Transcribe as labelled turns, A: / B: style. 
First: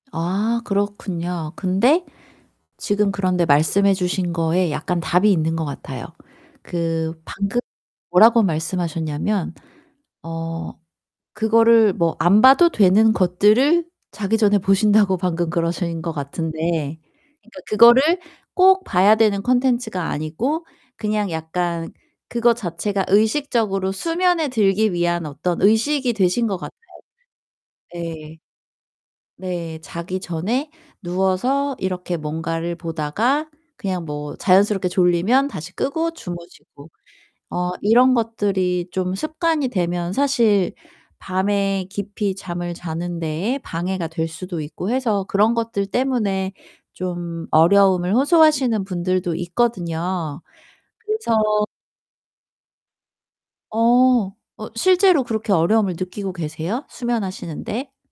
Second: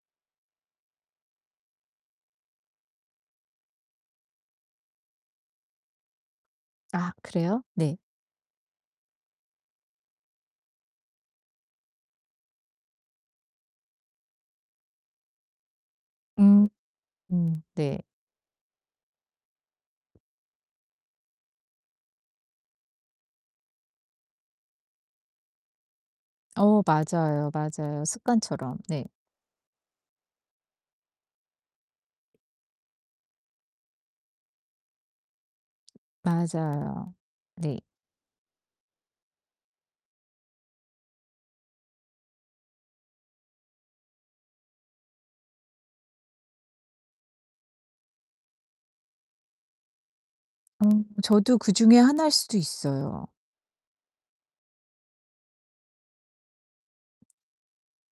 A: 아 그렇군요. 근데 지금 그런데 말씀해 주신 거에 약간 답이 있는 것 같아요.
B: 아
A: 그 방금
B: 그래요? 네.
A: 뭐라고 말씀하셨냐면 어 그거를 뭐 안 봐도 되는 것들을 자기 전에 보신다고 방금 그러신 것
B: 음
A: 같은데 그러니까
B: 음 네.
A: 그거를 꼭 봐야 되는 콘텐츠가 아니고 그냥 약간 그거 자체가 의식적으로 수면에 들기 위한 어떤 의식이 되신 것 같아요.
B: 어 맞아요, 맞아요.
A: 네.
B: 습관처럼. 네.
A: 네. 자기 전에 누워서 이렇게 뭔가를 보다가 그냥 뭐 자연스럽게 졸리면 다시 끄고 주무시고
B: 맞아요.
A: 어
B: 네.
A: 이런 것들이 좀 습관이 되면 사실 밤에 깊이 잠을 자는 데에 방해가 될 수도 있고 해서 그런 것들 때문에 좀 어려움을 호소하시는 분들도 있거든요.
B: 음 저도
A: 그래서
B: 그중에 하나일 수도 있어요.
A: 어. 어 실제로 그렇게 어려움을 느끼고 계세요 수면하시는 데?